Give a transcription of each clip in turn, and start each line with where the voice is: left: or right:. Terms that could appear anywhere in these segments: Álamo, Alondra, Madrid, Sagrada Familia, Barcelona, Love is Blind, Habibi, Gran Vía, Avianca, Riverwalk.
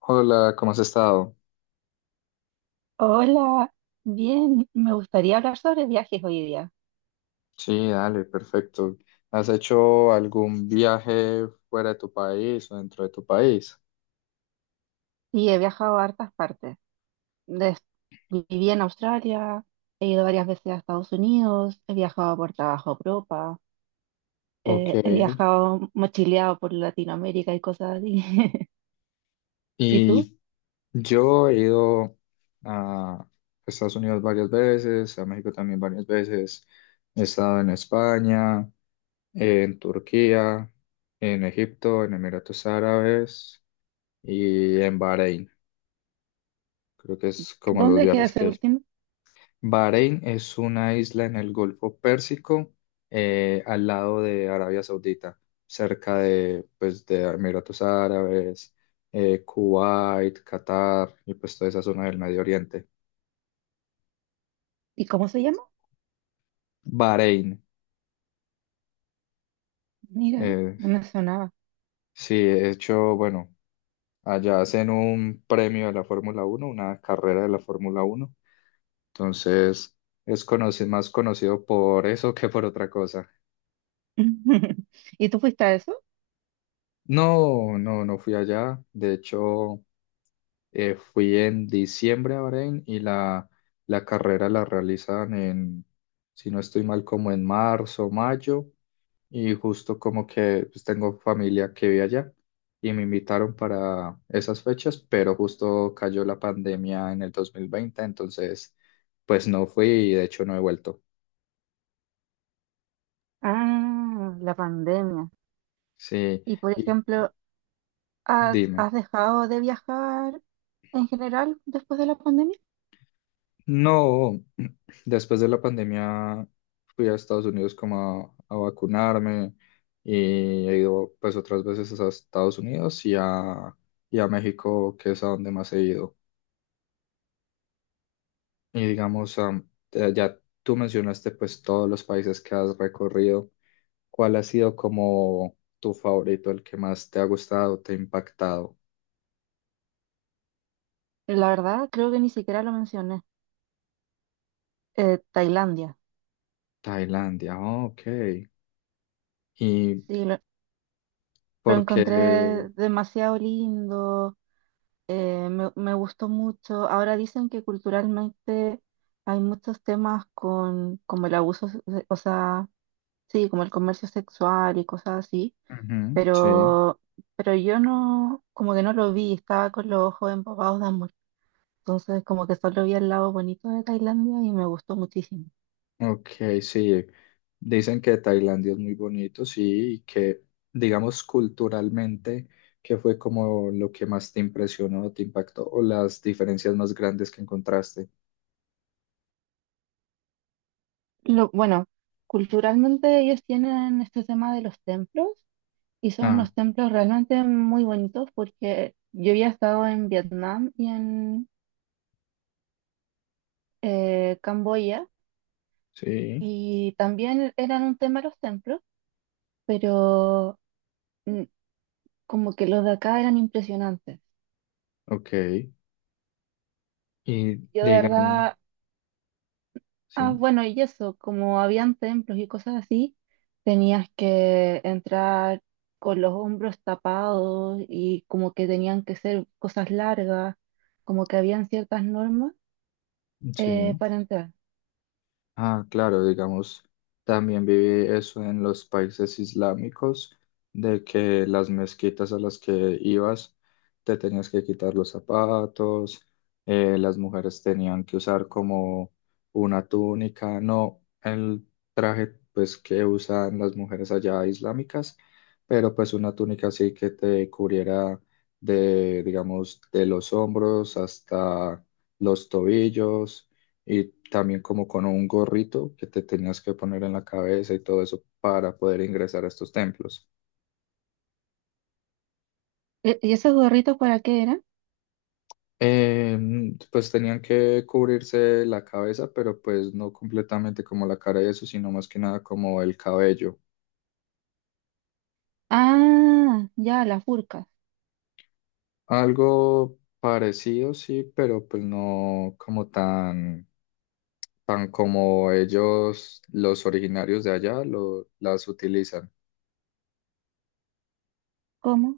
left: Hola, ¿cómo has estado?
right: Hola, bien, me gustaría hablar sobre viajes hoy día.
left: Sí, dale, perfecto. ¿Has hecho algún viaje fuera de tu país o dentro de tu país?
right: Sí, he viajado a hartas partes. Des- viví en Australia, he ido varias veces a Estados Unidos, he viajado por trabajo a Europa,
left: Ok.
right: he viajado mochileado por Latinoamérica y cosas así. ¿Y tú?
left: Y yo he ido a Estados Unidos varias veces, a México también varias veces. He estado en España, en Turquía, en Egipto, en Emiratos Árabes y en Bahrein. Creo que es como los
right: ¿Dónde queda
left: viajes que
right: ese
left: he hecho.
right: último?
left: Bahrein es una isla en el Golfo Pérsico, al lado de Arabia Saudita, cerca de, pues, de Emiratos Árabes, Kuwait, Qatar y pues toda esa zona del Medio Oriente.
right: ¿Y cómo se llama?
left: Bahrein,
right: Mira,
left: eh,
right: no me sonaba.
left: sí, de hecho, bueno, allá hacen un premio de la Fórmula Uno, una carrera de la Fórmula Uno, entonces es más conocido por eso que por otra cosa.
right: ¿Y tú fuiste a eso?
left: No, no, no fui allá. De hecho, fui en diciembre a Bahrein y la carrera la realizan en, si no estoy mal, como en marzo, mayo, y justo como que pues, tengo familia que vive allá y me invitaron para esas fechas, pero justo cayó la pandemia en el 2020, entonces pues no fui y de hecho no he vuelto.
right: Ah, la pandemia.
left: Sí,
right: Y por
left: y
right: ejemplo, ¿Has,
left: dime.
right: has dejado de viajar en general después de la pandemia?
left: No. Después de la pandemia fui a Estados Unidos como a vacunarme y he ido pues otras veces a Estados Unidos y a México, que es a donde más he ido. Y digamos, ya tú mencionaste pues todos los países que has recorrido. ¿Cuál ha sido como tu favorito, el que más te ha gustado, te ha impactado?
right: La verdad, creo que ni siquiera lo mencioné. Tailandia.
left: Tailandia, oh, ok. ¿Y
right: Sí, lo
left: por qué?
right: encontré demasiado lindo, me gustó mucho. Ahora dicen que culturalmente hay muchos temas con como el abuso, se- o sea, sí, como el comercio sexual y cosas así,
left: Ujú, sí.
right: pero, pero yo no, como que no lo vi, estaba con los ojos embobados de amor. Entonces, como que solo vi el lado bonito de Tailandia y me gustó muchísimo.
left: Ok, sí. Dicen que Tailandia es muy bonito, sí, y que, digamos, culturalmente, qué fue como lo que más te impresionó, te impactó, o las diferencias más grandes que encontraste.
right: Lo, bueno, culturalmente ellos tienen este tema de los templos y son
left: Ah,
right: unos templos realmente muy bonitos porque yo había estado en Vietnam y en Camboya
left: sí,
right: y también eran un tema los templos, pero mm, como que los de acá eran impresionantes.
left: ok. Y
right: Yo de
left: digamos,
right: verdad. Ah,
left: sí,
right: bueno, y eso, como habían templos y cosas así, tenías que entrar con los hombros tapados y como que tenían que ser cosas largas, como que habían ciertas normas
left: sí.
right: para entrar.
left: Ah, claro, digamos, también viví eso en los países islámicos, de que las mezquitas a las que ibas te tenías que quitar los zapatos, las mujeres tenían que usar como una túnica, no el traje pues que usan las mujeres allá islámicas, pero pues una túnica así que te cubriera de, digamos, de los hombros hasta los tobillos y también como con un gorrito que te tenías que poner en la cabeza y todo eso para poder ingresar a estos templos.
right: E- ¿Y esos gorritos para qué eran?
left: Pues tenían que cubrirse la cabeza, pero pues no completamente como la cara y eso, sino más que nada como el cabello.
right: Ah, ya, las burcas.
left: Algo parecido, sí, pero pues no como tan, tan como ellos, los originarios de allá, las utilizan.
right: ¿Cómo?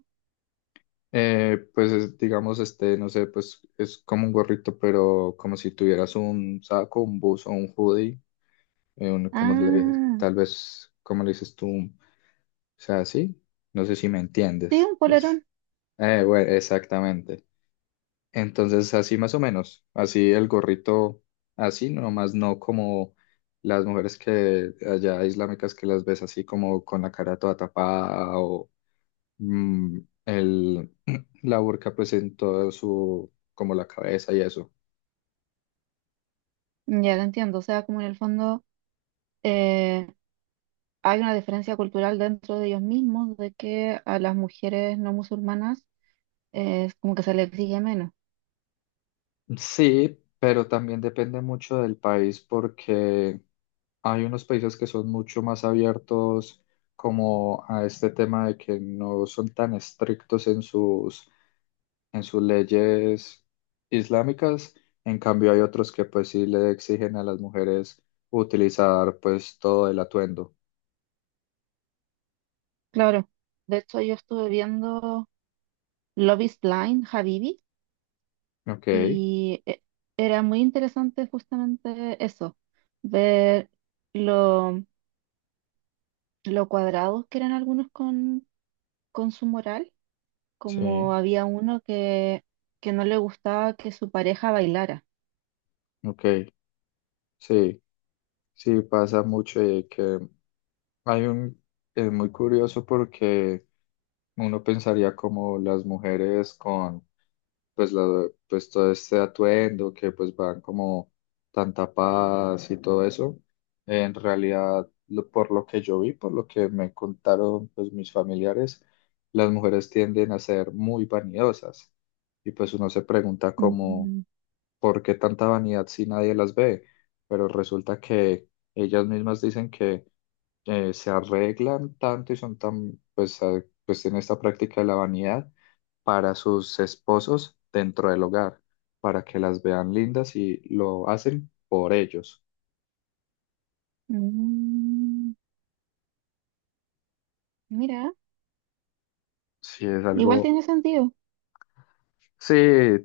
left: Pues es, digamos, este, no sé, pues es como un gorrito, pero como si tuvieras un saco, un buzo, un hoodie, como le,
right: Ah,
left: tal vez, como le dices tú, o sea, sí, no sé si me
right: sí,
left: entiendes.
right: un
left: Pues,
right: polerón.
left: bueno, exactamente. Entonces, así más o menos, así el gorrito, así, nomás no como las mujeres que allá islámicas que las ves así como con la cara toda tapada mm, el, la burka pues en todo su, como la cabeza y eso.
right: Ya te entiendo, o sea, como en el fondo eh, hay una diferencia cultural dentro de ellos mismos de que a las mujeres no musulmanas es como que se le exige menos.
left: Sí, pero también depende mucho del país porque hay unos países que son mucho más abiertos como a este tema de que no son tan estrictos en sus leyes islámicas. En cambio, hay otros que pues sí le exigen a las mujeres utilizar pues todo el atuendo.
right: Claro, de hecho yo estuve viendo Love is Blind, Habibi,
left: Ok,
right: y e- era muy interesante justamente eso, ver lo, lo cuadrados que eran algunos con su moral, como
left: sí,
right: había uno que no le gustaba que su pareja bailara.
left: ok, sí. Sí, pasa mucho y que hay un, es muy curioso porque uno pensaría como las mujeres con pues, todo este atuendo que pues van como tan tapadas y todo eso. En realidad, por lo que yo vi, por lo que me contaron pues mis familiares, las mujeres tienden a ser muy vanidosas y pues uno se pregunta como,
right: Mm,
left: ¿por qué tanta vanidad si nadie las ve? Pero resulta que ellas mismas dicen que se arreglan tanto y son tan, pues en esta práctica de la vanidad para sus esposos dentro del hogar, para que las vean lindas y lo hacen por ellos.
right: mm, mira,
left: Sí, es
right: igual
left: algo,
right: tiene sentido,
left: sí,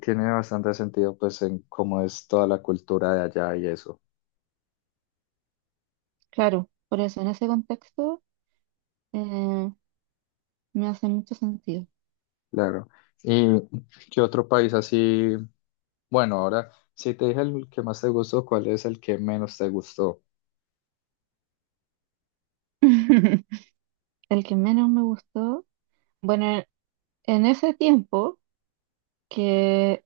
left: tiene bastante sentido, pues, en cómo es toda la cultura de allá y eso,
right: claro, por eso en ese contexto, eh, me hace mucho sentido.
left: claro. ¿Y qué otro país así? Bueno, ahora, si te dije el que más te gustó, ¿cuál es el que menos te gustó?
right: El que menos me gustó, bueno, e, en ese tiempo, que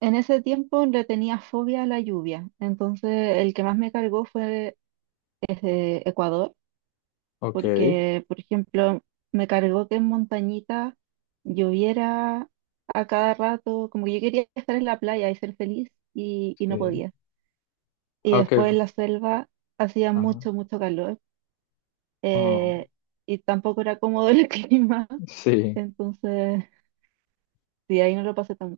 right: en ese tiempo le tenía fobia a la lluvia, entonces el que más me cargó fue ese Ecuador,
left: Ok,
right: porque, por ejemplo, me cargó que en montañita lloviera a cada rato, como que yo quería estar en la playa y ser feliz y no
left: sí.
right: podía. Y
left: Ok,
right: después en la selva hacía
left: ajá.
right: mucho, mucho calor,
left: Oh.
right: eh, y tampoco era cómodo el clima,
left: Sí,
right: entonces, sí, ahí no lo pasé tan.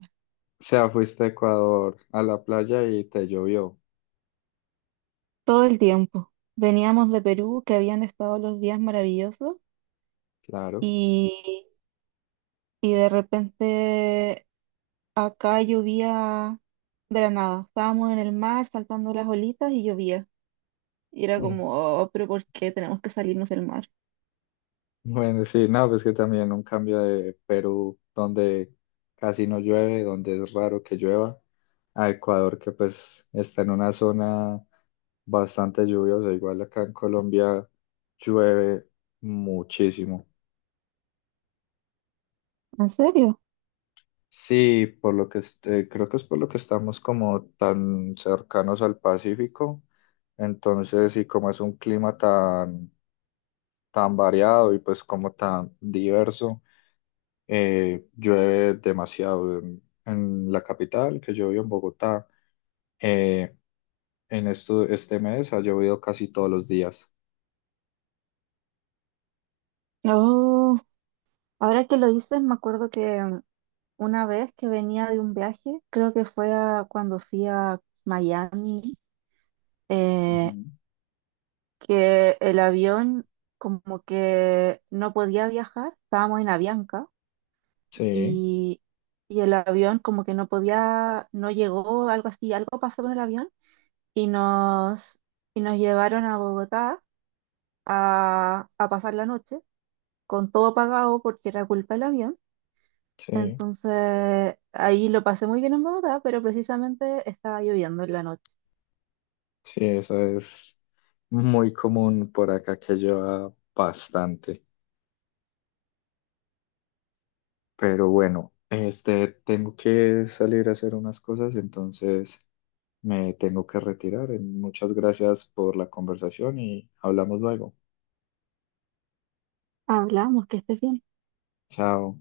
left: o sea, fuiste a Ecuador a la playa y te llovió,
right: Todo el tiempo. Veníamos de Perú, que habían estado los días maravillosos,
left: claro.
right: y, y de repente acá llovía de la nada. Estábamos en el mar saltando las olitas y llovía. Y era como, oh, pero ¿por qué tenemos que salirnos del mar?
left: Mm. Bueno, sí, no, pues que también un cambio de Perú, donde casi no llueve, donde es raro que llueva, a Ecuador, que pues está en una zona bastante lluviosa, igual acá en Colombia llueve muchísimo.
right: ¿En serio?
left: Sí, por lo que creo que es por lo que estamos como tan cercanos al Pacífico, entonces, y como es un clima tan tan variado y pues como tan diverso. Llueve demasiado en la capital, que yo vivo en Bogotá. Eh, en este mes ha llovido casi todos los días.
right: Oh, ahora que lo dices, me acuerdo que una vez que venía de un viaje, creo que fue a- cuando fui a Miami. eh,
left: Ujú.
right: que el avión como que no podía viajar, estábamos en Avianca
left: Sí,
right: y, y el avión como que no podía, no llegó, algo así, algo pasó con el avión y nos, y nos llevaron a Bogotá a pasar la noche con todo pagado porque era culpa del avión.
left: sí,
right: Entonces ahí lo pasé muy bien en Bogotá, pero precisamente estaba lloviendo en la noche.
left: sí, eso es muy común por acá que lleva bastante. Pero bueno, tengo que salir a hacer unas cosas, entonces me tengo que retirar. Muchas gracias por la conversación y hablamos luego.
right: Hablamos, que estés bien.
left: Chao.